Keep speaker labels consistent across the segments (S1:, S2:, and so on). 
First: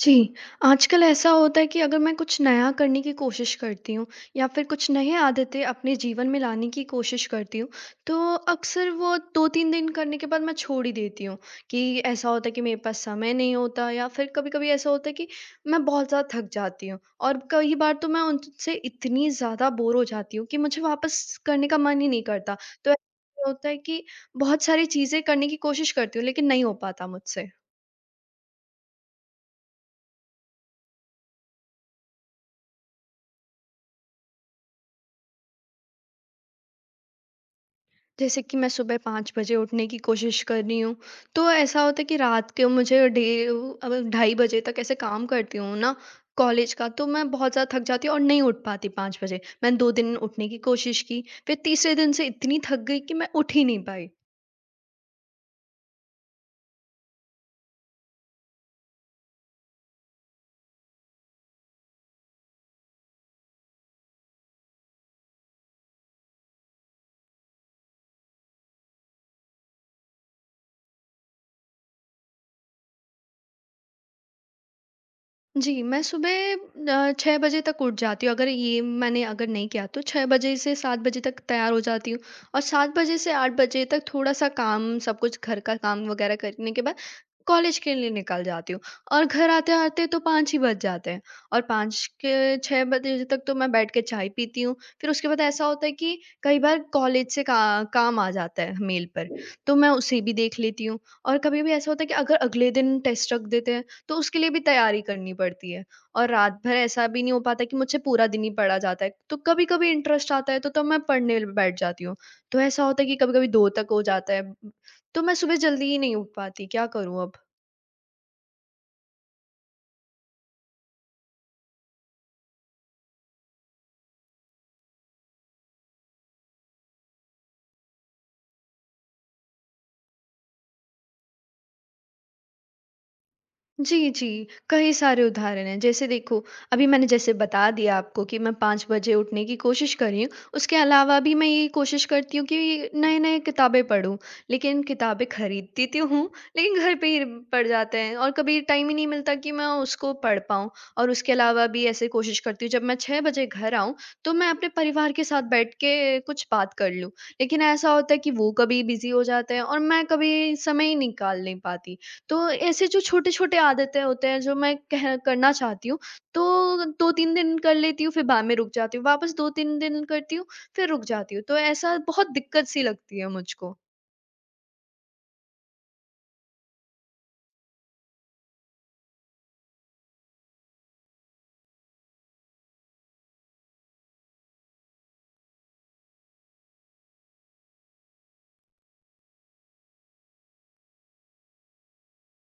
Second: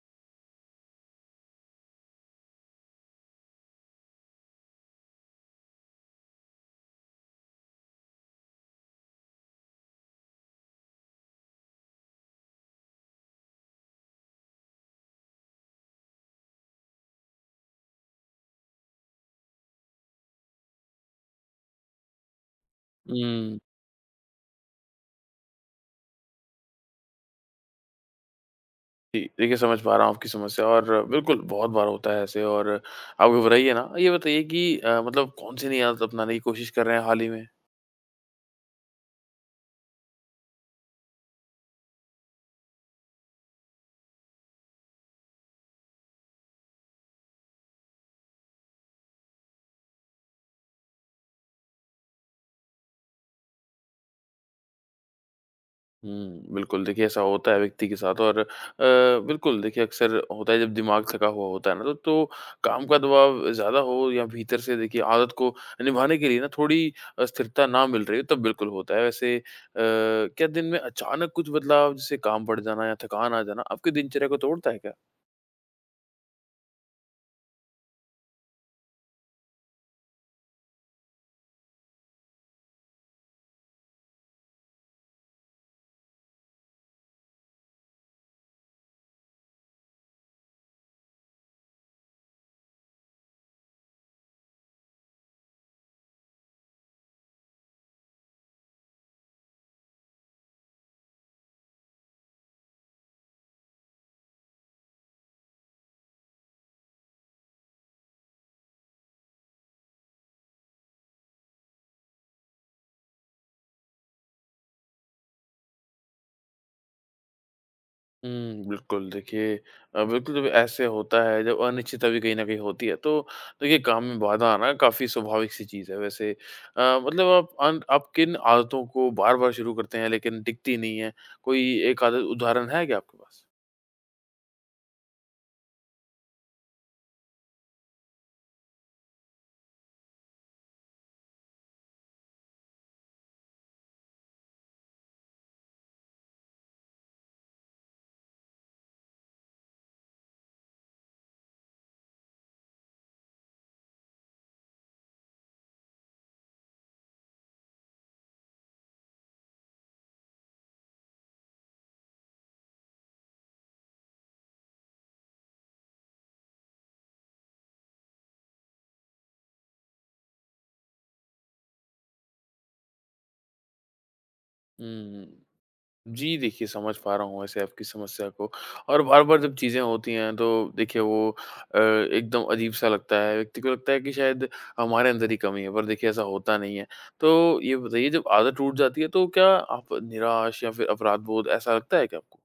S1: जी, आजकल ऐसा होता है कि अगर मैं कुछ नया करने की कोशिश करती हूँ या फिर कुछ नए आदतें अपने जीवन में लाने की कोशिश करती हूँ, तो अक्सर वो 2-3 दिन करने के बाद मैं छोड़ ही देती हूँ कि ऐसा होता है कि मेरे पास समय नहीं होता, या फिर कभी-कभी ऐसा होता है कि मैं बहुत ज़्यादा थक जाती हूँ और कई बार तो मैं उनसे इतनी ज़्यादा बोर हो जाती हूँ कि मुझे वापस करने का मन ही नहीं करता। तो ऐसा
S2: हुँ।
S1: होता है कि बहुत सारी चीज़ें करने की कोशिश करती हूँ, लेकिन नहीं हो पाता मुझसे।
S2: जी, देखिए समझ पा रहा हूँ आपकी समस्या और बिल्कुल बहुत बार होता है ऐसे और आप घबराइए ना। ये बताइए कि मतलब कौन-सी नई आदत अपनाने की कोशिश कर रहे हैं हाल ही में?
S1: जैसे कि मैं सुबह 5 बजे उठने की कोशिश कर रही हूँ, तो ऐसा होता है कि रात के मुझे डे अब 2:30 बजे तक ऐसे काम करती हूँ ना कॉलेज का, तो मैं बहुत ज़्यादा थक जाती हूँ और नहीं उठ पाती 5 बजे। मैंने 2 दिन उठने की कोशिश की, फिर तीसरे दिन से इतनी थक गई कि मैं उठ ही नहीं पाई।
S2: बिल्कुल देखिए ऐसा होता है व्यक्ति के साथ और बिल्कुल देखिए अक्सर होता है जब दिमाग थका हुआ होता है ना तो काम का दबाव ज़्यादा हो या भीतर से देखिए आदत को निभाने के लिए ना थोड़ी स्थिरता ना मिल रही हो तब बिल्कुल होता है। वैसे क्या दिन में अचानक कुछ बदलाव जैसे काम बढ़ जाना या थकान आ जाना आपकी दिनचर्या को तोड़ता है क्या?
S1: जी, मैं सुबह 6 बजे तक उठ जाती हूँ। अगर ये मैंने अगर नहीं किया तो 6 बजे से 7 बजे तक तैयार हो जाती हूँ, और 7 बजे से 8 बजे तक थोड़ा-सा काम, सब कुछ घर का काम वगैरह करने के बाद कॉलेज के लिए निकल जाती हूँ। और घर आते-आते तो 5 ही बज जाते हैं, और 5 के 6 बजे तक तो मैं बैठ के चाय पीती हूँ। फिर उसके बाद ऐसा होता है कि कई बार कॉलेज से का काम आ जाता है मेल पर, तो मैं उसे भी देख लेती हूँ। और कभी-कभी ऐसा होता है कि अगर अगले दिन टेस्ट रख देते हैं, तो उसके लिए भी तैयारी करनी पड़ती है, और रात भर ऐसा भी नहीं हो पाता कि मुझसे पूरा दिन ही पढ़ा जाता है, तो कभी कभी इंटरेस्ट आता है तो तब मैं पढ़ने बैठ जाती हूँ। तो ऐसा होता है कि कभी कभी दो तक हो जाता है, तो मैं सुबह जल्दी ही नहीं उठ पाती। क्या करूँ अब?
S2: बिल्कुल देखिए बिल्कुल जब ऐसे होता है जब अनिश्चितता भी कहीं न कहीं होती है तो देखिए काम में बाधा आना काफ़ी स्वाभाविक सी चीज़ है वैसे। मतलब आप अन आप किन आदतों को बार-बार शुरू करते हैं लेकिन टिकती नहीं है? कोई एक आदत उदाहरण है क्या आपके पास?
S1: जी, जी। कई सारे उदाहरण हैं। जैसे देखो, अभी मैंने जैसे बता दिया आपको कि मैं 5 बजे उठने की कोशिश कर रही हूँ। उसके अलावा भी मैं ये कोशिश करती हूँ कि नए-नए किताबें पढूँ। लेकिन किताबें खरीदती तो हूँ, लेकिन घर पे ही पड़ जाते हैं, और कभी टाइम ही नहीं मिलता कि मैं उसको पढ़ पाऊँ। और उसके अलावा भी ऐसे कोशिश करती हूँ जब मैं 6 बजे घर आऊँ, तो मैं अपने परिवार के साथ बैठ के कुछ बात कर लूँ। लेकिन ऐसा होता है कि वो कभी बिज़ी हो जाते हैं और मैं कभी समय ही निकाल नहीं पाती। तो ऐसे जो छोटे-छोटे आदतें होते हैं जो मैं कह करना चाहती हूँ, तो 2-3 दिन कर लेती हूँ, फिर बाद में रुक जाती हूँ, वापस 2-3 दिन करती हूँ, फिर रुक जाती हूँ। तो ऐसा बहुत दिक्कत सी लगती है मुझको।
S2: हुँ, हुँ। जी, देखिए समझ पा रहा हूँ वैसे आपकी समस्या को और बार-बार जब चीज़ें होती हैं तो देखिए वो एकदम अजीब-सा लगता है, व्यक्ति को लगता है कि शायद हमारे अंदर ही कमी है, पर देखिए ऐसा होता नहीं है। तो ये बताइए जब आदत टूट जाती है तो क्या आप निराश या फिर अपराध बोध ऐसा लगता है क्या आपको?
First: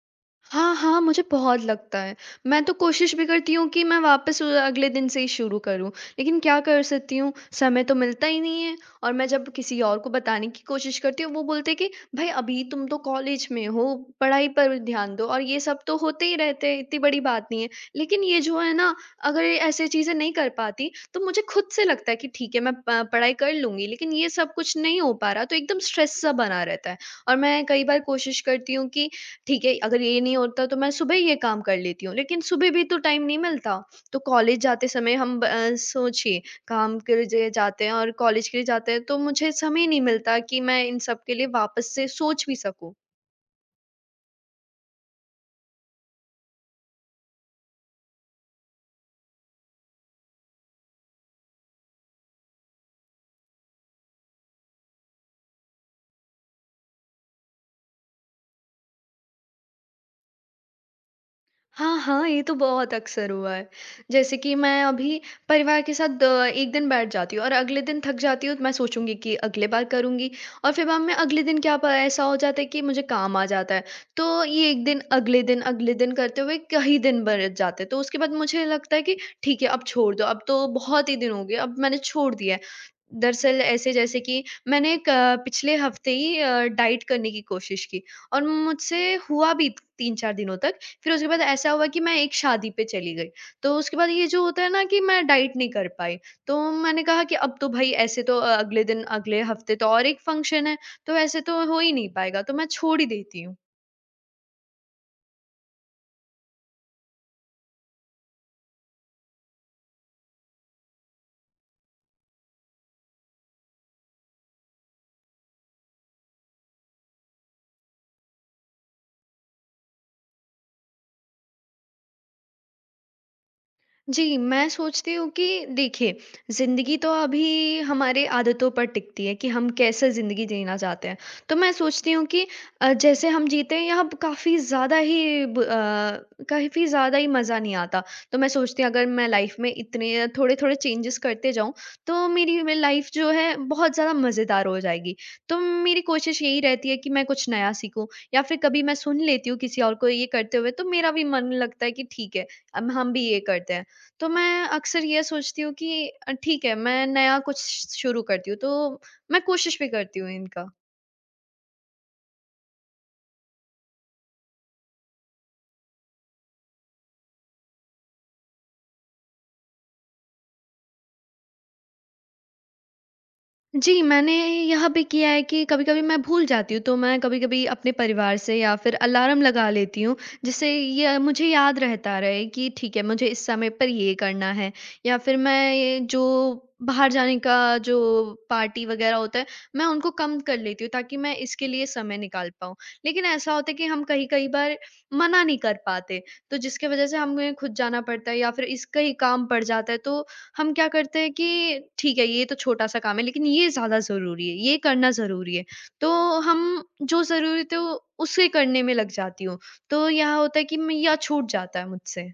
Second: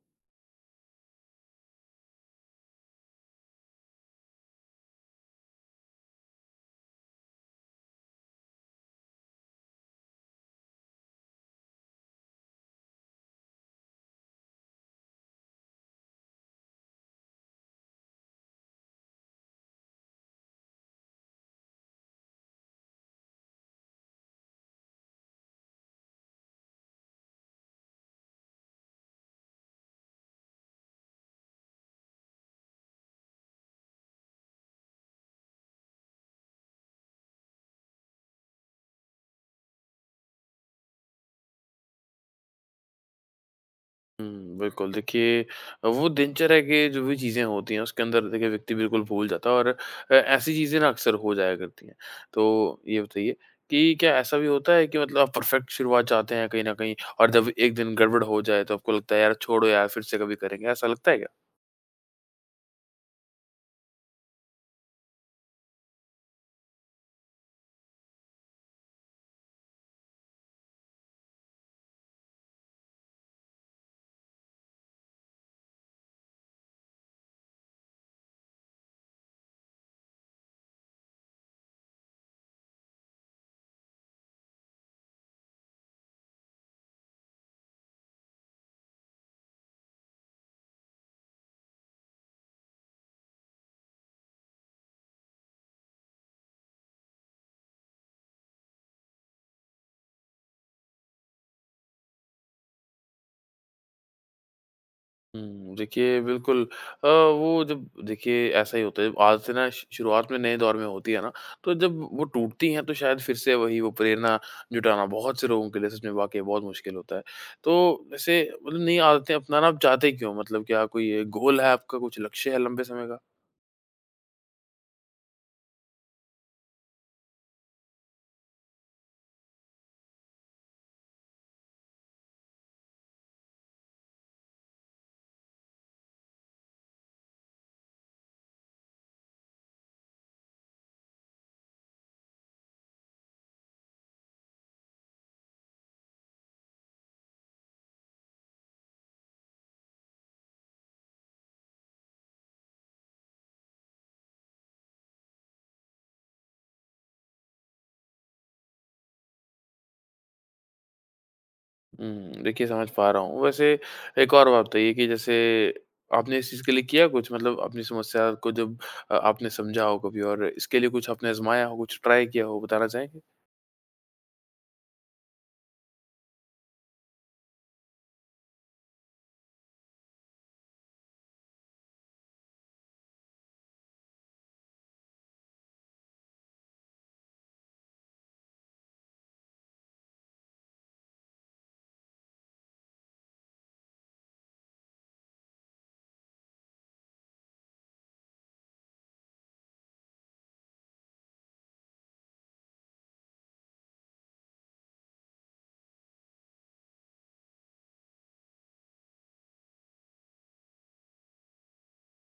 S1: हाँ, हाँ, मुझे बहुत लगता है। मैं तो कोशिश भी करती हूँ कि मैं वापस अगले दिन से ही शुरू करूँ, लेकिन क्या कर सकती हूँ, समय तो मिलता ही नहीं है। और मैं जब किसी और को बताने की कोशिश करती हूँ, वो बोलते हैं कि, "भई, अभी तुम तो कॉलेज में हो, पढ़ाई पर ध्यान दो और ये सब तो होते ही रहते हैं, इतनी बड़ी बात नहीं है।" लेकिन ये जो है ना, अगर ये ऐसी चीज़ें नहीं कर पाती, तो मुझे खुद से लगता है कि ठीक है, मैं प पढ़ाई कर लूँगी, लेकिन ये सब कुछ नहीं हो पा रहा, तो एकदम स्ट्रेस सा बना रहता है। और मैं कई बार कोशिश करती हूँ कि ठीक है, अगर ये नहीं होता तो मैं सुबह ही ये काम कर लेती हूँ, लेकिन सुबह भी तो टाइम नहीं मिलता। तो कॉलेज जाते समय हम सोचिए, काम के लिए जाते हैं और कॉलेज के लिए जाते हैं, तो मुझे समय नहीं मिलता कि मैं इन सब के लिए वापस से सोच भी सकूँ।
S2: बिल्कुल देखिए वो दिनचर्या के जो भी चीज़ें होती हैं उसके अंदर देखिए व्यक्ति बिल्कुल भूल जाता है और ऐसी चीज़ें ना अक्सर हो जाया करती हैं। तो ये बताइए कि क्या ऐसा भी होता है कि मतलब आप परफेक्ट शुरुआत चाहते हैं कहीं न कहीं और जब एक दिन गड़बड़ हो जाए तो आपको लगता है यार छोड़ो यार फिर से कभी करेंगे, ऐसा लगता है क्या?
S1: हाँ, हाँ, ये तो बहुत अक्सर हुआ है। जैसे कि मैं अभी परिवार के साथ एक दिन बैठ जाती हूँ और अगले दिन थक जाती हूँ तो मैं सोचूँगी कि अगले बार करूँगी, और फिर बाद में अगले दिन क्या प ऐसा हो जाता है कि मुझे काम आ जाता है। तो ये एक दिन, अगले दिन, अगले दिन करते हुए कई दिन बरत जाते हैं। तो उसके बाद मुझे लगता है कि ठीक है, अब छोड़ दो, अब तो बहुत ही दिन हो गए, अब मैंने छोड़ दिया है। दरअसल ऐसे जैसे कि मैंने क पिछले हफ्ते ही डाइट करने की कोशिश की, और मुझसे हुआ भी 3-4 दिनों तक। फिर उसके बाद ऐसा हुआ कि मैं एक शादी पे चली गई, तो उसके बाद ये जो होता है ना कि मैं डाइट नहीं कर पाई, तो मैंने कहा कि अब तो भई ऐसे तो अगले दिन अगले हफ्ते तो और एक फंक्शन है, तो ऐसे तो हो ही नहीं पाएगा, तो मैं छोड़ ही देती हूँ।
S2: देखिए बिल्कुल वो जब देखिए ऐसा ही होता है, जब आदतें ना श शुरुआत में नए दौर में होती है ना, तो जब वो टूटती हैं तो शायद फिर से वही वो प्रेरणा जुटाना बहुत से लोगों के लिए सच में वाक़ई बहुत मुश्किल होता है। तो वैसे मतलब नई आदतें अपनाना आप चाहते क्यों हो? मतलब क्या कोई ये गोल है आपका, कुछ लक्ष्य है लंबे समय का?
S1: जी, मैं सोचती हूँ कि देखिए, ज़िंदगी तो अभी हमारे आदतों पर टिकती है कि हम कैसे ज़िंदगी जीना चाहते हैं। तो मैं सोचती हूँ कि जैसे हम जीते हैं, यहाँ काफ़ी ज़्यादा ही काफ़ी ज़्यादा ही मज़ा नहीं आता। तो मैं सोचती हूँ अगर मैं लाइफ़ में इतने थोड़े-थोड़े चेंजेज़ करते जाऊँ, तो मेरी में लाइफ़ जो है बहुत ज़्यादा मज़ेदार हो जाएगी। तो मेरी कोशिश यही रहती है कि मैं कुछ नया सीखूँ या फिर कभी मैं सुन लेती हूँ किसी और को ये करते हुए, तो मेरा भी मन लगता है कि ठीक है, अब हम भी ये करते हैं। तो मैं अक्सर ये सोचती हूँ कि ठीक है, मैं नया कुछ शुरू करती हूँ, तो मैं कोशिश भी करती हूँ इनका।
S2: देखिए समझ पा रहा हूँ। वैसे एक और बात बताइए कि जैसे आपने इस चीज़ के लिए किया कुछ मतलब अपनी समस्या को जब आपने समझा हो कभी और इसके लिए कुछ आपने आज़माया हो, कुछ ट्राई किया हो, बताना चाहेंगे?
S1: जी, मैंने यह भी किया है कि कभी-कभी मैं भूल जाती हूँ, तो मैं कभी-कभी अपने परिवार से या फिर अलार्म लगा लेती हूँ, जिससे ये मुझे याद रहता रहे कि ठीक है, मुझे इस समय पर ये करना है। या फिर मैं ये जो बाहर जाने का जो पार्टी वग़ैरह होता है, मैं उनको कम कर लेती हूँ, ताकि मैं इसके लिए समय निकाल पाऊँ। लेकिन ऐसा होता है कि हम कहीं-कहीं बार मना नहीं कर पाते, तो जिसकी वज़ह से हमें खुद जाना पड़ता है या फिर इसका ही काम पड़ जाता है, तो हम क्या करते हैं कि ठीक है, ये तो छोटा-सा काम है, लेकिन ये ज़्यादा ज़रूरी है, ये करना ज़रूरी है। तो हम जो ज़रूरी थे उसे करने में लग जाती हूँ। तो यहाँ होता है कि मैं या छूट जाता है मुझसे।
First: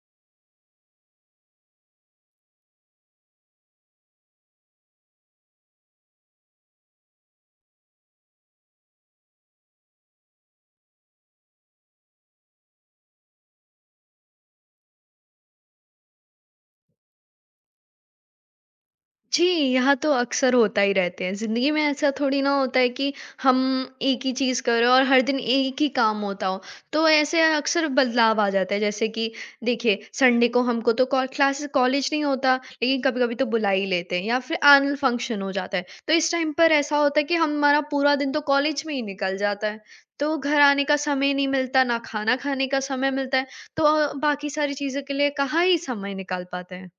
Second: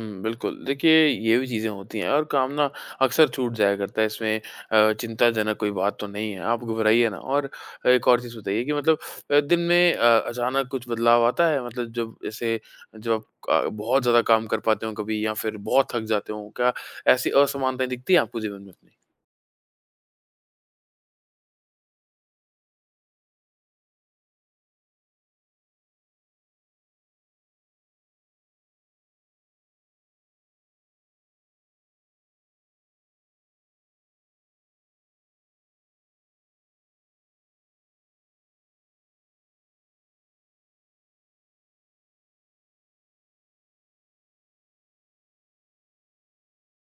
S2: हुँ, बिल्कुल। देखिए, ये भी चीज़ें होती हैं और काम ना अक्सर छूट जाया करता है इसमें चिंताजनक कोई बात तो नहीं है, आप घबराइए ना और एक और चीज़ बताइए कि मतलब दिन में अचानक कुछ बदलाव आता है? मतलब जब ऐसे जब आप क बहुत ज़्यादा काम कर पाते हो कभी या फिर बहुत थक जाते हो, क्या ऐसी असमानताएँ दिखती हैं आपको जीवन में अपने?
S1: जी, यहाँ तो अक्सर होता ही रहते हैं। ज़िंदगी में ऐसा थोड़ी ना होता है कि हम एक ही चीज़ कर रहे हो और हर दिन एक ही काम होता हो। तो ऐसे अक्सर बदलाव आ जाता है, जैसे कि देखिए संडे को हमको तो कॉ क्लासेस कॉलेज नहीं होता, लेकिन कभी-कभी तो बुला ही लेते हैं या फिर एनुअल फंक्शन हो जाता है। तो इस टाइम पर ऐसा होता है कि हमारा पूरा दिन तो कॉलेज में ही निकल जाता है। तो घर आने का समय नहीं मिलता, ना खाना खाने का समय मिलता है, तो बाकी सारी चीज़ों के लिए कहाँ ही समय निकाल पाते हैं।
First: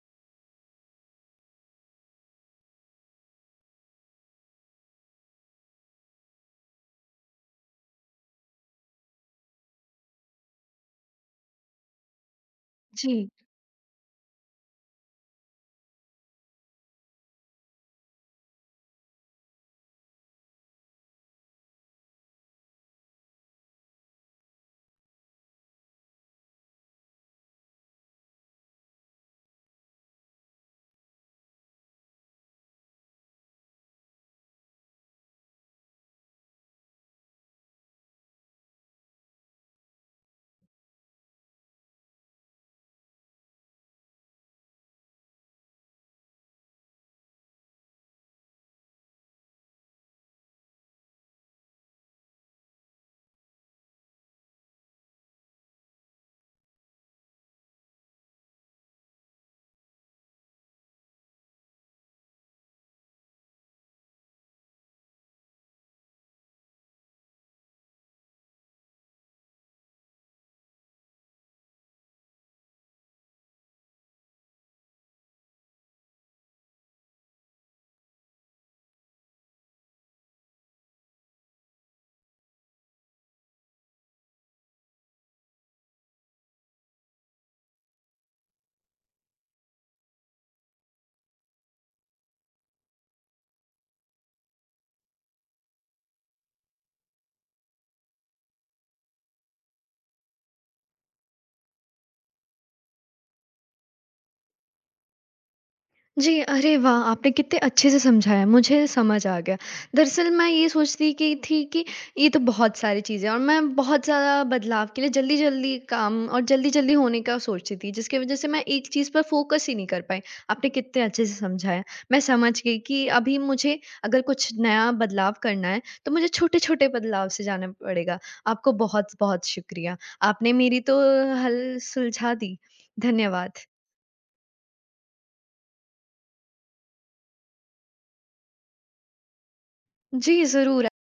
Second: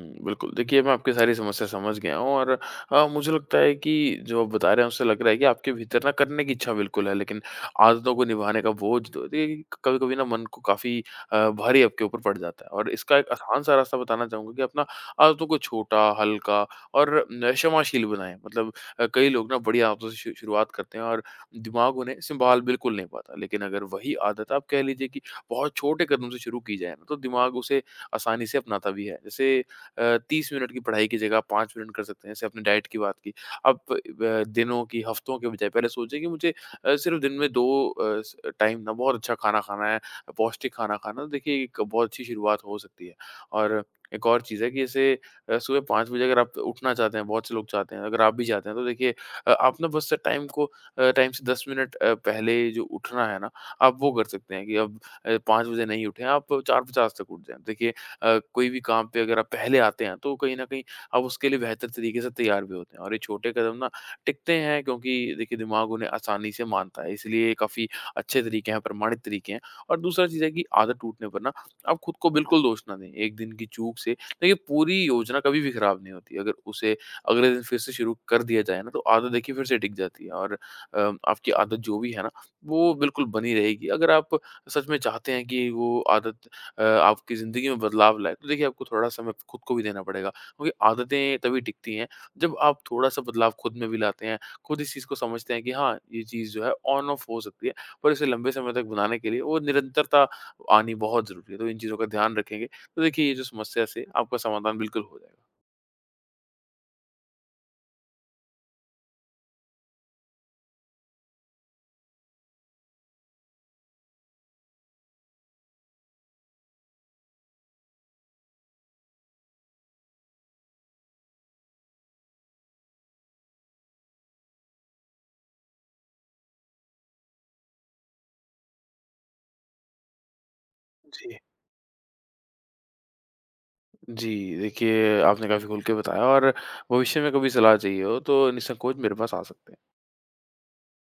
S2: हुँ, बिल्कुल। देखिए, मैं आपकी सारी समस्या समझ गया हूँ और मुझे लगता है कि जो आप बता रहे हैं, उससे लग रहा है कि आपके भीतर ना करने की इच्छा बिल्कुल है, लेकिन आदतों को निभाने का बोझ तो देखिए, कभी-कभी ना मन को काफ़ी भारी आपके ऊपर पड़ जाता है और इसका एक
S1: जी।
S2: आसान-सा रास्ता बताना चाहूँगा कि अपना आदतों को छोटा, हल्का और न क्षमाशील बनाएँ। मतलब कई लोग ना बड़ी आदतों से शु शुरुआत करते हैं और दिमाग उन्हें सँभाल बिल्कुल नहीं पाता, लेकिन अगर वही आदत आप कह लीजिए कि बहुत छोटे कदम से शुरू की जाए ना, तो दिमाग उसे आसानी से अपनाता भी है। जैसे 30 मिनट की पढ़ाई की जगह 5 मिनट कर सकते हैं। जैसे आपने डाइट की बात की, अब ब दिनों की, हफ्तों के बजाय पहले सोचें कि मुझे सिर्फ़ दिन में 2 अ, स टाइम ना बहुत अच्छा खाना खाना है, पौष्टिक खाना खाना है। देखिए, एक बहुत अच्छी शुरुआत हो सकती है और एक और चीज़ है कि जैसे सुबह 5 बजे अगर आप उठना चाहते हैं, बहुत से लोग चाहते हैं, अगर आप भी चाहते हैं, तो देखिए आप ना बस टाइम को टाइम से 10 मिनट पहले जो उठना है ना, आप वो कर सकते हैं कि अब 5 बजे नहीं उठें, आप 4:50 तक उठ जाएँ। देखिए कोई भी काम पे अगर आप पहले आते हैं तो कहीं न कहीं आप उसके लिए बेहतर तरीके से तैयार भी होते हैं और ये छोटे कदम ना टिकते हैं क्योंकि देखिए दिमाग उन्हें आसानी से मानता है, इसलिए ये काफ़ी अच्छे तरीके हैं, प्रमाणित तरीके हैं। और दूसरा चीज़ है कि आदत टूटने पर ना आप खुद को बिल्कुल दोष ना दें, एक दिन की चूक से देखिए पूरी योजना कभी भी खराब नहीं होती। अगर उसे अगले दिन फिर से शुरू कर दिया जाए ना तो आदत देखिए फिर से टिक जाती है और अ, आपकी आदत जो भी है ना, वो बिल्कुल बनी रहेगी। अगर आप सच में चाहते हैं कि वो आदत आपकी ज़िंदगी में बदलाव लाए, तो देखिए आपको थोड़ा समय खुद को भी देना पड़ेगा। क्योंकि आदतें तभी टिकती हैं जब आप थोड़ा-सा बदलाव खुद में भी लाते हैं, खुद इस चीज़ को समझते हैं कि हाँ, ये चीज़ जो है ऑन ऑफ हो सकती है, पर इसे लंबे समय तक बनाने के लिए वो निरंतरता आनी बहुत ज़रूरी है। तो इन चीज़ों का ध्यान रखेंगे, तो देखिए ये जो समस्या से आपका समाधान बिल्कुल हो जाएगा।
S1: जी, अरे वाह! आपने कितने अच्छे से समझाया, मुझे समझ आ गया। दरअसल मैं ये सोचती कि थी कि ये तो बहुत सारी चीज़ें हैं और मैं बहुत ज़्यादा बदलाव के लिए जल्दी-जल्दी काम और जल्दी-जल्दी होने का सोचती थी, जिसकी वज़ह से मैं एक चीज़ पर फ़ोकस ही नहीं कर पाई। आपने कितने अच्छे से समझाया, मैं समझ गई कि अभी मुझे अगर कुछ नया बदलाव करना है, तो मुझे छोटे-छोटे बदलाव से जाना पड़ेगा। आपको बहुत-बहुत शुक्रिया, आपने मेरी तो
S2: जी।
S1: हल सुलझा दी। धन्यवाद।
S2: जी, देखिए आपने काफ़ी खुल के बताया और भविष्य में कभी सलाह चाहिए हो तो निसंकोच मेरे पास आ सकते हैं।
S1: जी, ज़रूर।